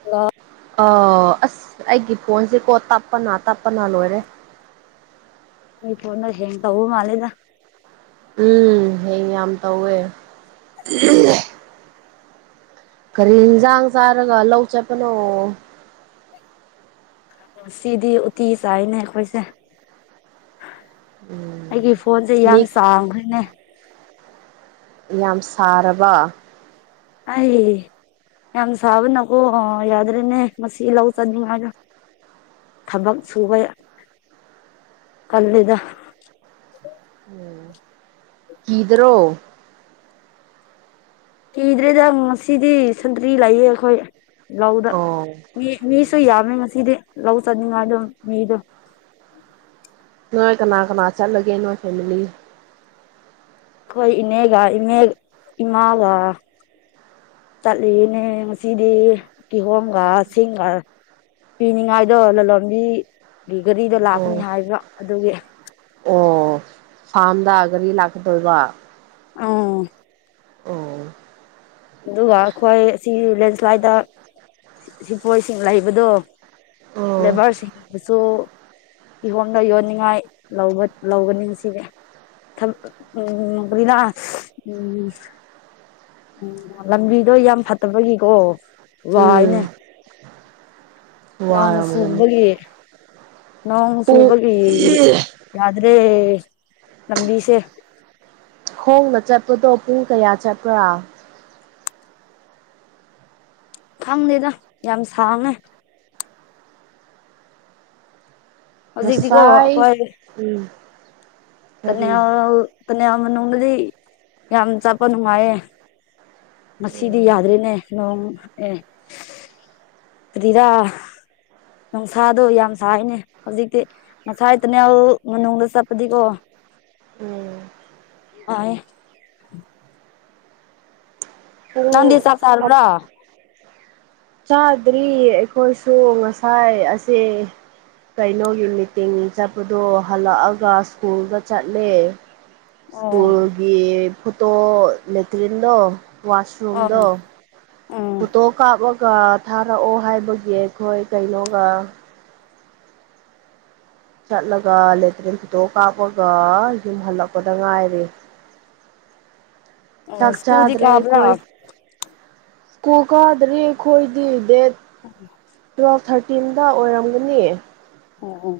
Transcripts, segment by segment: hello ꯑꯣ ꯑꯁ ꯑꯩꯒꯤ ꯐꯣꯟꯁꯦꯀꯣ ꯇꯞꯄꯅ ꯇꯞꯄꯅ ꯂꯣꯏꯔꯦ ꯑꯩ ꯐꯣꯟꯗꯣ ꯍꯦꯡ ꯇꯧꯕ ꯃꯥꯂꯦꯗ ꯎꯝ ꯍꯦꯡ ꯌꯥꯝ ꯇꯧꯋꯦ ꯀꯔꯤ ꯏꯟꯖꯥꯡ ꯆꯥꯔꯒ ꯂꯧ ꯆꯠꯄꯅꯣ ꯉꯥꯁꯤꯗꯤ ꯎꯇꯤ ꯆꯥꯏꯅꯦ ꯑꯩꯈꯣꯏꯁꯦ ꯎꯝ ꯑꯩꯒꯤ ꯐꯣꯟꯁꯦ ꯌꯥꯝ ꯃꯤ ꯆꯥꯎꯈ꯭ꯔꯤꯅꯦ ꯌꯥꯝ ꯁꯥꯔꯕ ꯑꯩ ꯌꯥꯝ ꯁꯥꯕ ꯅꯒꯣ ꯌꯥꯗ꯭ꯔꯦꯅꯦ ꯃꯁꯤ ꯂꯧ ꯆꯅꯤ ꯉꯥꯏꯔꯣ ꯊꯕꯛ ꯁꯨꯕꯩ ꯀꯜꯂꯤꯗ ꯎꯝ ꯀꯤꯗ꯭ꯔꯣ ꯀꯤꯗ꯭ꯔꯦꯗ ꯉꯁꯤꯗꯤ ꯁꯟꯇ꯭ꯔꯤ ꯂꯩꯌꯦ ꯑꯩꯈꯣꯏ ꯂꯧꯗ ꯑꯣ ꯃꯤ ꯃꯤꯁꯨ ꯌꯥꯝꯃꯤ ꯉꯁꯤꯗꯤ ꯂꯧ ꯆꯠꯅꯤꯡꯉꯥꯏꯗꯣ ꯃꯤꯗꯣ ꯅꯣꯏ ꯀꯅꯥ ꯀꯅꯥ ꯆꯠꯂꯒꯦ ꯅꯣꯏ ꯐꯦꯃꯤꯂꯤ ꯑꯩꯈꯣꯏ ꯏꯅꯦꯒ ꯏꯅꯦ ꯏꯃꯥꯒ ꯆꯠꯂꯤꯅꯦ ꯉꯁꯤꯗꯤ ꯀꯤꯍꯣꯝꯒ ꯁꯤꯡꯒ ꯄꯤꯅꯤꯡꯉꯥꯏꯗꯣ ꯂꯂꯣꯟꯕꯤꯒꯤ ꯒꯥꯔꯤꯗ ꯑꯣ ꯂꯥꯛꯄꯅꯤ ꯍꯥꯏꯕ ꯑꯗꯨꯒꯤ ꯑꯣ ꯐꯥꯝꯗ ꯒꯥꯔꯤ ꯂꯥꯛꯀꯗꯣꯏꯕ ꯑꯧ ꯑꯣ ꯑꯗꯨꯒ ꯑꯩꯈꯣꯏ ꯁꯤ ꯂꯦꯟꯁ꯭ꯂꯥꯏꯠꯇ ꯁꯤ ꯁꯤꯐꯣꯏꯁꯤꯡ ꯂꯩꯕꯗꯣ ꯑꯣ ꯂꯦꯕꯔꯁꯤꯡꯅꯁꯨ ꯏꯍꯣꯝꯗ ꯌꯣꯟꯅꯤꯡꯉꯥꯏ ꯂꯧꯒ ꯂꯧꯒꯅꯤ ꯁꯤꯅꯦ ꯊꯝ ꯑꯥ ꯎꯝ [unintelligible] ꯎꯝ ꯎꯝ ꯂꯝꯕꯤꯗꯣ ꯌꯥꯝ ꯐꯠꯇꯕꯒꯤꯀꯣ ꯋꯥꯏꯅꯦ ꯎꯝ ꯅꯣꯡ ꯋꯥꯔꯝꯒꯅꯤ ꯁꯨꯕꯒꯤ ꯄꯨꯡ ꯅꯣꯡꯆꯨꯕꯥꯒꯤ ꯌꯥ꯭ꯗꯔꯦ ꯂꯝꯕꯤꯁꯦ ꯈꯣꯡꯅ ꯆꯠꯄꯗꯣ ꯄꯨꯡ ꯀꯌꯥ ꯆꯠꯄ꯭ꯔꯥ ꯈꯪꯗꯦꯗ ꯌꯥꯝ ꯁꯥꯡꯉꯦ ꯍꯧꯖꯤꯛꯇꯤꯀꯣ ꯉꯁꯥꯏ ꯎꯝ ꯀꯔꯤ ꯇꯟꯅꯦꯜ ꯇꯥꯟꯅꯦꯜ ꯃꯅꯨꯡꯗꯗꯤ ꯌꯥꯝ ꯆꯥꯄ ꯅꯨꯡꯉꯥꯏꯌꯦ ꯉꯥꯁꯤꯗꯤ ꯎꯝ ꯌꯥꯗ꯭ꯔꯦꯅꯦ ꯅꯣꯡ ꯑꯦ ꯑꯗꯤꯔꯥ ꯅꯨꯡꯁꯥꯗꯣ ꯌꯥꯝ ꯁꯥꯏꯅꯦ ꯍꯧꯖꯤꯛꯇꯤ ꯉꯁꯥꯏ ꯇꯜꯅꯦꯜ ꯃꯅꯨꯡꯗ ꯆꯠꯄꯗꯤꯀꯣ ꯎꯝ [unintelligible] ꯅꯪꯗꯤ ꯄꯨꯡ ꯆꯥꯛ ꯆꯥꯔꯕ꯭ꯔꯥ ꯆꯥꯗ꯭ꯔꯤ ꯑꯩꯈꯣꯏꯁꯨ ꯉꯁꯥꯏ ꯑꯁꯦ ꯀꯩꯅꯣꯒꯤ ꯃꯤꯇꯤꯡꯅꯤ ꯆꯠꯄꯗꯣ ꯍꯥꯂꯛꯑꯒ ꯁ꯭ꯀꯨꯜꯗ ꯆꯠꯂꯦ ꯑꯣ ꯁ꯭ꯀꯨꯜꯒꯤ ꯐꯣꯇꯣ ꯂꯦꯇ꯭ꯔꯤꯟꯗꯣ ꯑꯣ ꯋꯥꯁꯔꯨꯝꯗꯣ ꯎꯝ ꯐꯣꯇꯣ ꯀꯥꯞꯄꯒ ꯊꯥꯔꯛꯑꯣ ꯍꯥꯏꯕꯒꯤ ꯑꯈꯣꯏ ꯀꯩꯅꯣꯒ ꯆꯠꯂꯒ ꯂꯦꯇ꯭ꯔꯤꯟ ꯐꯣꯇꯣ ꯀꯥꯞꯄꯒ ꯌꯨꯝ ꯍꯥꯂꯛꯄꯗ ꯉꯥꯏꯔꯤ ꯑꯣ ꯆꯥꯛ ꯁ꯭ꯀꯨꯜꯗꯤ ꯆꯥꯗ꯭ꯔꯦ ꯀꯕ꯭ꯔꯥ ꯀꯨꯜ ꯀꯥꯗ꯭ꯔꯤ ꯑꯈꯣꯏꯗꯤ ꯗꯦꯠ [inaudible] ꯇꯨꯋꯦꯜꯐ ꯊꯥꯔꯇꯤꯟꯗ ꯑꯣꯏꯔꯝꯒꯅꯤ ꯑꯣ ꯑꯣ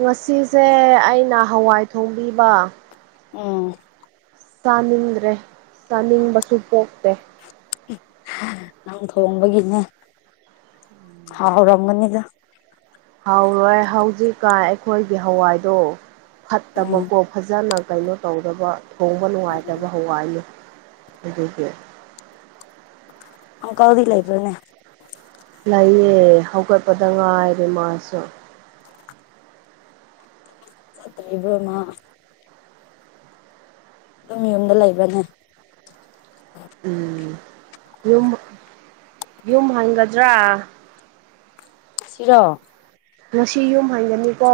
ꯉꯁꯤꯁꯦ ꯑꯩꯅ ꯍꯋꯥꯏ ꯊꯣꯡꯕꯤꯕ ꯑꯥ ꯆꯥꯅꯤꯡꯗ꯭ꯔꯦ ꯆꯥꯅꯤꯡꯕꯁꯨ ꯄꯣꯛꯇꯦ ꯅꯪ ꯊꯣꯡꯕꯒꯤꯅꯦ ꯍꯥꯎꯔꯝꯒꯅꯤꯗ ꯍꯥꯎꯔꯣꯏ ꯍꯧꯖꯤꯛꯀꯥꯟ ꯑꯈꯣꯏꯒꯤ ꯍꯋꯥꯏꯗꯣ ꯎꯝ ꯐꯠꯇꯕꯀꯣ ꯐꯖꯅ ꯀꯩꯅꯣ ꯇꯧꯗꯕ ꯊꯣꯡꯕ ꯅꯨꯡꯉꯥꯏꯇꯕ ꯍꯋꯥꯏꯅꯦ ꯑꯗꯨꯒꯤ ꯑꯪꯀꯜꯗꯤ ꯂꯩꯕ꯭ꯔꯥꯅꯦ ꯂꯩꯌꯦ ꯍꯧꯒꯠꯄꯗ ꯉꯥꯏꯔꯤ ꯃꯥꯁꯨ ꯍꯧꯒꯠꯇ꯭ꯔꯤꯕ꯭ꯔꯣ ꯃꯥ ꯑꯗꯨꯝ ꯌꯨꯝꯗ ꯂꯩꯕ꯭ꯔꯅꯦ ꯎꯝ ꯌꯨꯝ ꯌꯨꯝ ꯍꯟꯒꯗ꯭ꯔꯥ ꯁꯤꯔꯣ ꯉꯁꯤ ꯌꯨꯝ ꯍꯥꯟꯒꯅꯤꯀꯣ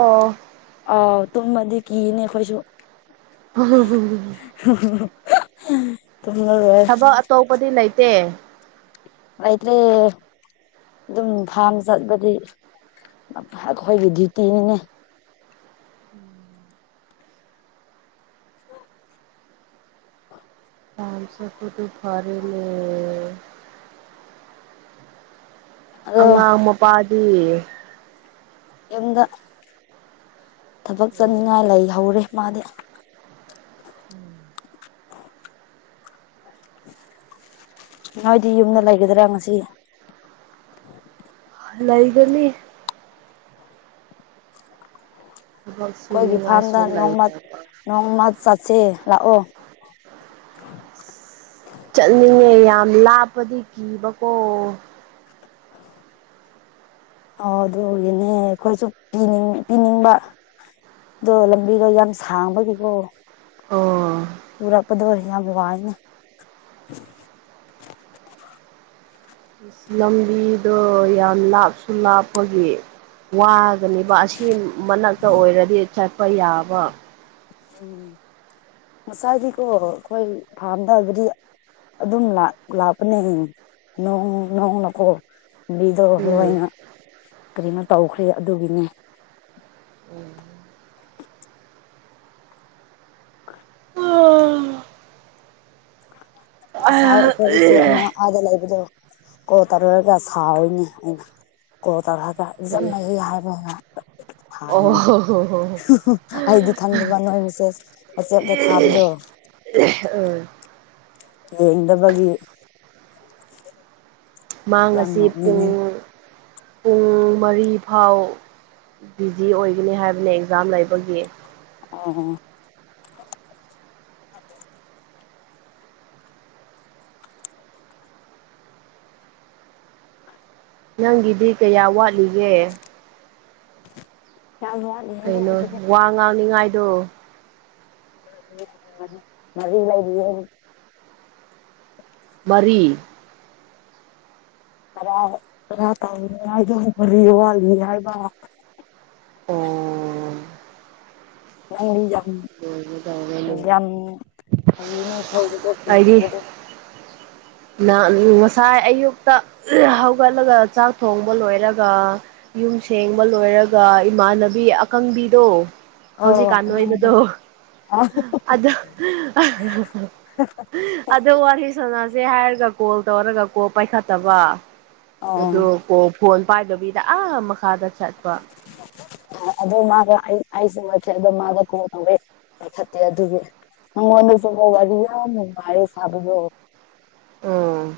ꯑꯥꯎ ꯇꯨꯝꯃꯗꯤ ꯀꯤꯅꯦ ꯑꯩꯈꯣꯏꯁꯨ [unintelligible] [unintelligible] ꯇꯨꯝꯂꯂꯣꯏ ꯊꯕꯛ ꯑꯇꯣꯞꯄꯗꯤ ꯂꯩꯇꯦ ꯂꯩꯇ꯭ꯔꯦ ꯑꯗꯨꯝ ꯐꯥꯝ ꯆꯠꯄꯗꯤ ꯑꯈꯣꯏꯒꯤ ꯗ꯭ꯌꯨꯇꯤꯅꯤꯅꯦ ꯐꯥꯝ ꯆꯠꯄꯗꯨꯨ ꯐꯥꯔꯦꯅꯦ ꯑꯗꯣ ꯑꯉꯥꯡ ꯃꯄꯥꯗꯤ ꯌꯨꯝꯗ ꯊꯕꯛ ꯆꯠꯅꯤꯡꯉꯥꯏ ꯂꯩꯍꯧꯔꯦ ꯃꯥꯗꯤ ꯎꯝ ꯅꯣꯏꯗꯤ ꯌꯨꯝꯗ ꯂꯩꯒꯗ꯭ꯔ ꯉꯁꯤ ꯂꯩꯒꯅꯤ ꯊꯕꯛ ꯈꯣꯏꯒꯤ ꯐꯥꯔꯝꯗ ꯁꯨꯅꯤꯡꯉꯥꯏꯁꯨ ꯅꯣꯡꯃ ꯂꯩꯇꯕ ꯅꯣꯡꯃ ꯆꯠꯁꯦ ꯂꯥꯛꯑꯣ ꯆꯠꯅꯤꯡꯉꯦ ꯌꯥꯝ ꯂꯥꯞꯄꯗꯤ ꯀꯤꯕꯀꯣ ꯑꯣ ꯑꯗꯨꯒꯤꯅꯦ ꯈꯣꯏꯁꯨ ꯄꯤꯅꯤꯡ ꯄꯤꯅꯤꯡꯕ ꯑꯗꯣ ꯂꯝꯕꯤꯗꯣ ꯌꯥꯝ ꯁꯥꯡꯕꯒꯤꯀꯣ ꯑꯣ ꯄꯨꯔꯛꯄꯗꯣ ꯌꯥꯝ ꯋꯥꯏꯅꯦ ꯂꯝꯕꯤꯗꯣ ꯌꯥꯝ ꯂꯥꯞꯁꯨ ꯂꯥꯞꯄꯒꯤ ꯋꯥꯒꯅꯤꯕ ꯑꯁꯤ ꯃꯅꯥꯛꯇ ꯑꯣꯏꯔꯗꯤ ꯆꯠꯄ ꯌꯥꯕ ꯎꯝ ꯉꯁꯥꯏꯗꯤꯀꯣ ꯑꯩꯈꯣꯏ ꯐꯥꯔꯝꯗꯒꯗꯤ ꯑꯗꯨꯝ ꯂꯥꯛ ꯂꯥꯛꯄꯅꯦ ꯅꯣꯡ ꯅꯣꯡ ꯅꯀꯣ ꯕꯤꯗꯣ ꯎꯝ ꯂꯣꯏꯅ ꯀꯔꯤꯅꯣ ꯇꯧꯈ꯭ꯔꯦ ꯑꯗꯨꯒꯤꯅꯤ ꯎꯝ ꯈ ꯉꯁꯥꯏ ꯑꯩꯈꯣꯏꯕꯁꯦ ꯑꯃꯅ ꯑꯥꯗ ꯂꯩꯕꯗꯣ ꯀꯣꯜ ꯇꯧꯔꯛꯔꯒ ꯁꯥꯎꯏꯅꯦ ꯑꯩꯅ ꯀꯣꯜ ꯇꯧꯔꯛꯑꯒ ꯔꯤꯆꯝꯅꯩꯩ ꯍꯤ ꯍꯥꯏꯕꯅ ꯉꯥꯛꯇ ꯑꯣ ꯑꯩꯗꯤ ꯈꯪꯗꯕ ꯅꯣꯏ ꯃꯤꯁꯦꯁ ꯋꯥꯆꯦꯞꯇ ꯊꯥꯕꯗꯣ ꯎꯝ ꯌꯦꯗꯕꯒꯤ ꯃꯥ ꯌꯥꯝ ꯑꯁꯤ ꯅꯣꯛꯅꯤꯡꯉꯦ ꯄꯨꯡ ꯄꯨꯡ ꯃꯔꯤ ꯐꯥꯎ ꯕꯤꯖꯤ ꯑꯣꯏꯒꯅꯤ ꯍꯥꯏꯕꯅꯦ ꯑꯦꯛꯖꯥꯝ ꯂꯩꯕꯒꯤ ꯑꯣ ꯅꯪꯒꯤꯗꯤ ꯀꯌꯥ ꯋꯥꯠꯂꯤꯒꯦ ꯌꯥꯝꯋꯥꯠ ꯀꯩꯅꯣ ꯋꯥ ꯉꯥꯡꯅꯤꯉꯥꯏꯗꯣ ꯃꯔꯤ ꯂꯩꯔꯤꯌꯦ ꯃꯔꯤ ꯇꯔꯥ ꯇꯔꯥ ꯇꯧꯅꯤ ꯍꯥꯏꯕ ꯃꯔꯤ ꯋꯥꯠꯅꯤ ꯍꯥꯏꯕ ꯑꯣ ꯅꯪꯗꯤ ꯌꯥꯝ ꯂꯣꯏꯒꯗꯧꯔꯦꯅꯦ ꯌꯥꯝ ꯍꯥꯢꯅꯤꯡ ꯊꯧꯕꯗꯣ ꯊꯧꯕꯗꯣ ꯅ ꯉꯁꯥꯏ ꯑꯌꯨꯛꯇ ꯍꯧꯒꯠꯂꯒ ꯆꯥꯛ ꯊꯣꯡꯕ ꯂꯣꯏꯔꯒ ꯌꯨꯝ ꯁꯦꯡꯕ ꯂꯣꯏꯔꯒ ꯏꯃꯥꯟꯅꯕꯤ ꯑꯀꯪꯕꯤꯗꯣ ꯑꯣ ꯍꯧꯖꯤꯛꯀꯥꯟ ꯅꯣꯏꯕꯗꯣ ꯑꯗꯣ ꯑꯗꯣ ꯋꯥꯔꯤ ꯁꯥꯟꯅꯁꯦ ꯍꯥꯏꯔꯒ ꯀꯣꯜ ꯇꯧꯔꯒ ꯀꯣꯜ ꯄꯥꯏꯈꯠꯇꯕ ꯑꯩꯗꯣ ꯑꯣ ꯀꯣꯜ ꯐꯣꯟ ꯄꯥꯏꯗꯕꯤꯗ ꯑꯥ ꯃꯈꯥꯗ ꯆꯠꯄ ꯑꯗꯨꯗ ꯃꯥꯒ ꯑꯩꯁꯨ ꯃꯆꯦꯗꯣ ꯃꯥꯒ ꯀꯣꯜ ꯇꯋꯦ ꯄꯥꯢ ꯈꯠꯇꯦ ꯑꯗꯨꯒꯤ ꯅꯪꯉꯣꯟꯗꯁꯨꯕ ꯋꯥꯔꯤ ꯌꯥꯝ ꯅꯨꯡꯉꯥꯢꯔꯦ ꯁꯥꯕꯗꯨ ꯎꯝ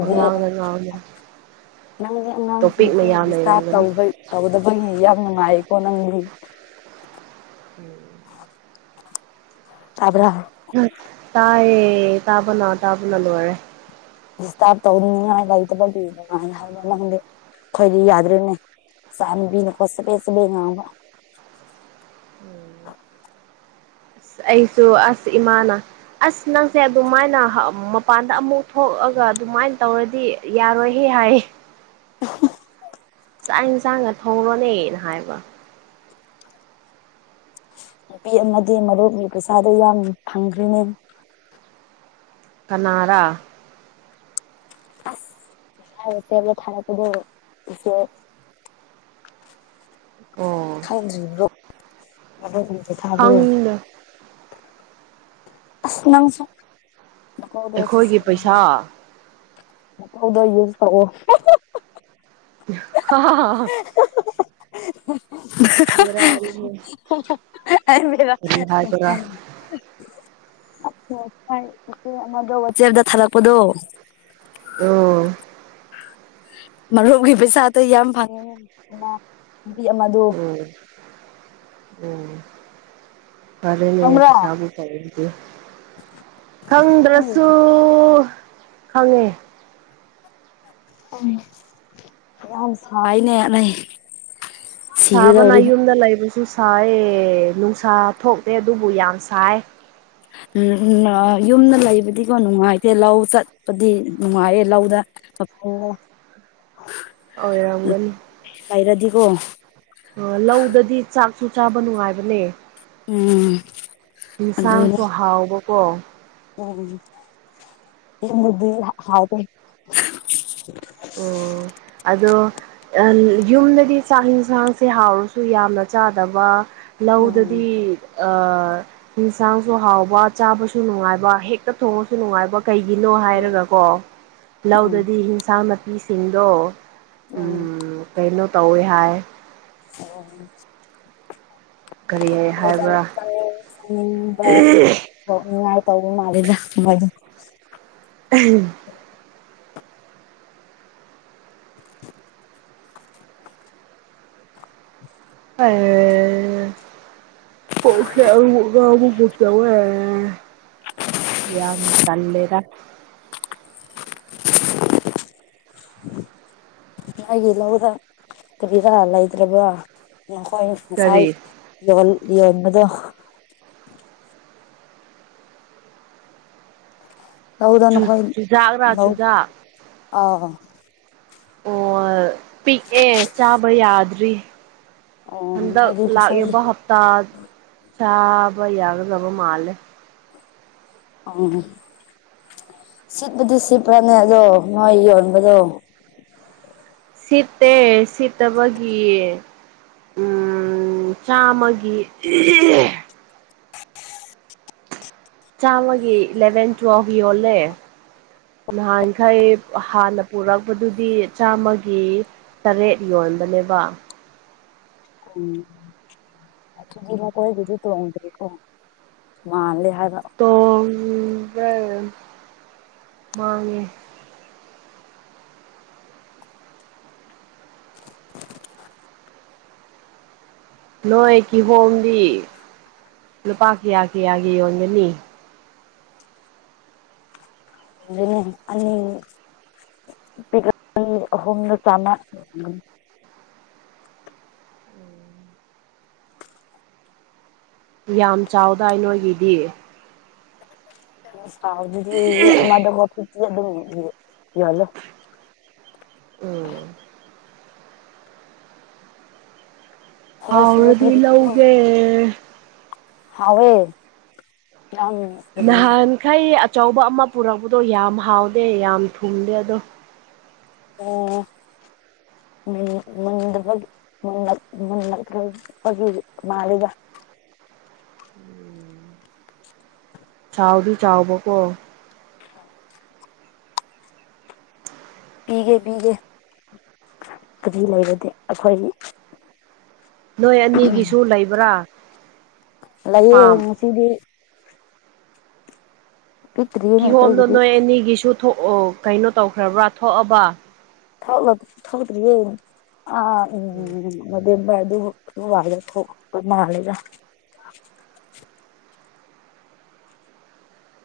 ꯄꯉꯥꯡꯗ ꯉꯥꯡꯉꯦ ꯅꯪꯒꯤ ꯇꯣꯄꯤꯛ ꯑꯉꯥꯡꯁꯤꯡꯁꯨ ꯃꯌꯥꯝ ꯗꯤꯁꯇꯥꯔꯕ ꯂꯩꯔꯝꯒꯅꯤ ꯇꯧꯕꯩ ꯇꯧꯗꯕꯒꯤ ꯌꯥꯝ ꯅꯨꯡꯉꯥꯏꯀꯣ ꯅꯪꯗꯤ ꯎꯝ ꯇꯥꯕ꯭ꯔꯥ ꯇꯥꯏꯌꯦ ꯇꯥꯕꯅ ꯇꯥꯕꯅ ꯂꯣꯢꯔꯦ ꯗꯤꯁꯇꯥꯔꯕ ꯇꯧꯅꯤꯡꯉꯥꯏ ꯂꯩꯇꯕꯒꯤ ꯅꯨꯡꯉꯥꯢ ꯍꯥꯏꯕ ꯅꯪꯗꯤ ꯑꯩꯈꯣꯏꯗꯤ ꯌꯥꯗ꯭ꯔꯤꯅꯦ ꯆꯥꯟꯕꯤꯅ ꯀꯣ ꯆꯕꯦꯠ ꯆꯕꯦꯠ ꯉꯥꯡꯕ ꯎꯝ ꯑꯩꯁꯨ ꯑꯁ ꯏꯃꯥꯅ ꯑꯁ ꯅꯪꯁꯦ ꯑꯗꯨꯃꯥꯏꯅ ꯍꯥ ꯃꯄꯥꯟꯗ ꯑꯃꯨꯛ ꯊꯣꯛꯑꯒꯥ ꯑꯗꯨꯃꯥꯏꯟ ꯇꯧꯔꯗꯤ ꯌꯥꯔꯣꯏꯍꯦ ꯍꯥꯏ [unintelligible] ꯆꯥꯛ ꯏꯟꯁꯥꯡꯒ ꯊꯣꯡꯔꯣꯅꯦꯅ ꯍꯥꯏꯕ ꯅꯨꯄꯤ ꯑꯃꯗꯤ ꯃꯔꯨꯞꯒꯤ ꯄꯩꯁꯥꯗꯣ ꯌꯥꯝ ꯐꯪꯈ꯭ꯔꯤꯅꯦ ꯀꯅꯥꯔꯥ ꯑꯁ ꯉꯁꯥꯏ ꯁ꯭ꯇꯦꯞꯂꯔ ꯊꯥꯔꯛꯄꯗꯣ ꯏꯆꯦ ꯑꯣ ꯈꯪꯗ꯭ꯔꯤꯕ꯭ꯔꯣ ꯃꯔꯨꯞꯒꯤ ꯄꯩꯁꯥꯗꯣ ꯈꯪꯗꯦ ꯑꯁ ꯅꯪꯁꯨ ꯅꯀꯧꯗꯣ ꯑꯩꯈꯣꯏꯒꯤ ꯄꯩꯁꯥ ꯁꯤꯖꯤꯟꯅꯧꯋꯦ [unintelligible] ꯌꯨꯁ ꯇꯧꯋꯣ [unintelligible] [unintelligible] [unintelligible] ꯕꯦꯔꯥꯅꯤꯍꯦ ꯑꯁ ꯀꯔꯤ ꯍꯥꯏꯕ꯭ꯔꯥ ꯉꯁꯥꯏ ꯏꯆꯦ ꯑꯃꯗꯣ ꯋꯥꯆꯦꯞꯇꯥ ꯊꯥꯂꯛꯄꯗꯣ ꯂꯣ ꯃꯔꯨꯞꯒꯤ ꯄꯩꯁꯥꯗ ꯌꯥꯝ ꯐꯪꯉꯦ ꯅ ꯅꯨꯄꯤ ꯑꯃꯗꯣ ꯎꯝ ꯎꯝ ꯐꯥꯔꯦꯅꯦ ꯈꯪꯕ꯭ꯔꯥ ꯄꯩꯁꯥꯕꯨ [unintelligible] ꯈꯪꯗ꯭ꯔꯥꯁꯨ ꯈꯪꯉꯦ ꯎꯝ ꯌꯥꯝ ꯁꯥꯏꯅꯦ ꯑꯅꯩ ꯁꯥꯕꯅ ꯌꯨꯝꯗ ꯂꯩꯕꯁꯨ ꯁꯥꯏ ꯅꯨꯡꯁꯥ ꯊꯣꯛꯇꯦ ꯑꯗꯨꯕꯨ ꯌꯥꯝ ꯁꯥꯏ ꯎꯝ ꯑꯥ ꯌꯨꯝꯗ ꯂꯩꯕꯗꯤꯀꯣ ꯅꯨꯡꯉꯥꯏꯇꯦ ꯂꯧ ꯆꯠꯄꯗꯤ ꯅꯨꯡꯉꯥꯏꯌꯦ ꯂꯧꯗꯥ [unintelligible] ꯑꯣꯏꯔꯝꯒꯥꯅꯤ ꯂꯩꯔꯥꯗꯤꯀꯣ ꯑꯥ ꯂꯧꯗꯗꯤ ꯆꯥꯛꯁꯨ ꯆꯥꯕ ꯅꯨꯡꯉꯥꯏꯕꯅꯦ ꯎꯝ ꯑꯗꯨꯅꯦ ꯏꯟꯁꯥꯡꯁꯨ ꯍꯥꯎꯕꯀꯣ ꯎꯝ ꯌꯨꯝꯗꯥꯗꯤ ꯍꯥ ꯍꯥꯎꯇꯦ ꯑꯣ ꯑꯗꯣ ꯑꯥ ꯌꯨꯝꯗꯗꯤ ꯆꯥꯛ ꯍꯤꯟꯁꯥꯡꯁꯦ ꯍꯥꯎꯔꯁꯨ ꯌꯥꯝꯅ ꯆꯥꯗꯕ ꯎꯝ ꯂꯧꯗꯥꯗꯤ ꯑꯥ ꯍꯤꯟꯁꯥꯡꯁꯨ ꯍꯥꯎꯕ ꯆꯥꯕꯁꯨ ꯅꯨꯡꯉꯥꯏꯕ ꯍꯦꯛꯇꯥ ꯊꯣꯡꯉꯁꯨ ꯅꯨꯡꯉꯥꯏꯕ ꯀꯩꯒꯤꯅꯣ ꯎꯝ ꯍꯥꯏꯔꯒꯥꯀꯣ ꯎꯝ ꯂꯧꯗꯗꯤ ꯍꯤꯟꯁꯥꯡ ꯅꯥꯄꯤꯁꯤꯡꯗꯣ ꯎꯝ ꯀꯩꯅꯣ ꯇꯧꯋꯦ ꯍꯥꯏ [unintelligible] ꯀꯔꯤ ꯍꯣꯏ ꯆꯥꯅꯤ ꯍꯥꯏꯕ꯭ꯔꯥ ꯆꯅꯤꯡ ꯆꯅꯤꯡꯕ ꯊꯣꯛꯅꯤꯡꯉꯥꯏ ꯇꯧꯕ ꯃꯥꯜꯂꯦꯗꯥ ꯃꯣꯏꯗꯤ ꯑꯥꯍꯝ [unintelligible] ꯀꯣꯛꯁꯦ ꯑꯃꯨꯃꯨꯛ ꯉꯥꯎꯕꯒꯨ ꯇꯧꯋꯦ ꯌꯥꯝ ꯇꯜꯂꯦꯗꯥ [inaudible] ꯅꯑꯩꯒꯤ ꯂꯧꯗꯥ ꯀꯔꯤꯔꯥ ꯂꯩꯇ꯭ꯔꯥꯕ ꯅꯣꯈꯣꯏ ꯉꯁꯥꯏ ꯀꯔꯤ ꯗꯣꯟ ꯌꯦꯡꯕꯗꯣ ꯂꯧꯗ ꯅꯈꯣꯏ ꯆꯨꯖꯥꯛꯔꯥ ꯂꯧ ꯆꯨꯖꯥꯛ ꯑ ꯑꯣ ꯄꯤꯛꯑꯦ ꯆꯥꯕ ꯌꯥꯗ꯭ꯔꯤ ꯑꯣ ꯍꯟꯗꯛ ꯅꯣꯏꯒꯤ ꯄꯩꯁꯥꯒꯤ ꯂꯥꯛꯏꯕ ꯍꯞꯇꯥ ꯆꯥꯕ ꯌꯥꯒꯗꯕ ꯃꯥꯜꯂꯦ ꯎꯝ ꯁꯤꯠꯄꯨꯗꯤ ꯁꯤꯠꯄꯅꯦ ꯑꯗꯣ ꯅꯣꯏ ꯌꯣꯟꯕꯗꯣ ꯁꯤꯠꯇꯦ ꯁꯤꯠꯇꯕꯒꯤ ꯎꯝ ꯆꯥꯝꯃꯒꯤ ꯆꯥꯝꯃꯒꯤ ꯏꯂꯚꯦꯟ ꯇꯨꯌꯦꯜꯐ ꯌꯣꯜꯂꯦ ꯅꯍꯥꯟꯈꯩ ꯍꯥꯟꯅ ꯄꯨꯔꯛꯄꯗꯨꯗꯤ ꯆꯥꯝꯃꯒꯤ ꯇꯔꯦꯠ ꯌꯣꯟꯕꯅꯦꯕ ꯎꯝ ꯑꯗꯨꯗꯤ ꯃꯈꯣꯏꯗꯨꯗꯤ ꯇꯣꯡꯗ꯭ꯔꯦꯀꯣ ꯃꯥꯜꯂꯦ ꯍꯥꯏꯕ ꯇꯣꯡꯕ꯭ꯔꯥ ꯃꯥꯡꯉꯦ ꯅꯣꯏ ꯀꯤꯍꯣꯝꯗꯤ ꯂꯨꯄꯥ ꯀꯌꯥ ꯀꯌꯥꯒꯤ ꯌꯣꯟꯒꯅꯤ ꯌꯣꯟꯗꯣꯏꯅꯦ ꯑꯅꯤ ꯄꯤ ꯑꯅꯤ ꯑꯍꯨꯝꯗ ꯆꯥꯝꯃ ꯌꯥꯝ ꯆꯥꯎꯗꯥꯏ ꯅꯣꯏꯒꯤꯗꯤ ꯆꯥꯎꯗꯗꯤ ꯑꯃꯗ ꯀꯣ ꯐꯤꯐꯇꯤ ꯑꯗꯨꯝ ꯌꯣꯜꯂꯦ ꯎꯝ ꯍꯣꯜꯁꯦꯜ ꯍꯥꯎꯔꯗꯤ ꯄꯤꯔꯗꯤꯀꯣ ꯂꯧꯒꯦ ꯍꯥꯎꯋꯦ ꯅꯪ ꯅꯍꯥꯟꯈꯩ ꯑꯆꯧꯕ ꯑꯃ ꯄꯨꯔꯛꯄꯗꯣ ꯌꯥꯝ ꯍꯥꯎꯗꯦ ꯌꯥꯝ ꯊꯨꯝꯗꯦ ꯑꯗꯣ ꯑꯣ ꯃꯨꯟ ꯃꯨꯟꯗꯕꯒꯤ ꯃꯨꯟꯜꯛ ꯃꯨꯟ ꯑꯗꯨ ꯃꯥꯜꯂꯤꯗ ꯆꯥꯎꯗꯤ ꯆꯥꯎꯕꯀꯣ ꯄꯤꯒꯦ ꯄꯤꯒꯦ ꯑꯗꯨ ꯂꯩꯔꯗꯤ ꯑꯈꯣꯏꯒꯤ ꯅꯣꯏ ꯑꯅꯤꯒꯤꯁꯨ ꯂꯩꯕ꯭ꯔꯥ ꯂꯩꯌꯦ ꯐꯥꯝ ꯉꯁꯤꯗꯤ ꯄꯤꯛꯇ꯭ꯔꯤꯌꯦꯅꯦ ꯀꯤꯍꯣꯝꯗꯣ ꯑꯩꯈꯣꯏꯒꯤꯗꯤ ꯅꯣꯏ ꯑꯅꯤꯒꯤꯁꯨ ꯊꯣꯛꯑꯣ ꯀꯩꯅꯣ ꯇꯧꯈ꯭ꯔꯕ꯭ꯔꯥ ꯊꯣꯛꯑꯕ ꯊꯣꯛꯂꯣ ꯊꯣꯛꯇ꯭ꯔꯤꯌꯦ ꯑꯥ ꯍꯣꯏ ꯎꯝ ꯅꯕꯦꯝꯕꯔ ꯑꯗꯨꯕꯣꯛ ꯑꯗꯨ ꯃꯥꯜꯂꯦ ꯊꯣꯛ ꯑꯗꯨ ꯃꯥꯜꯂꯦꯗ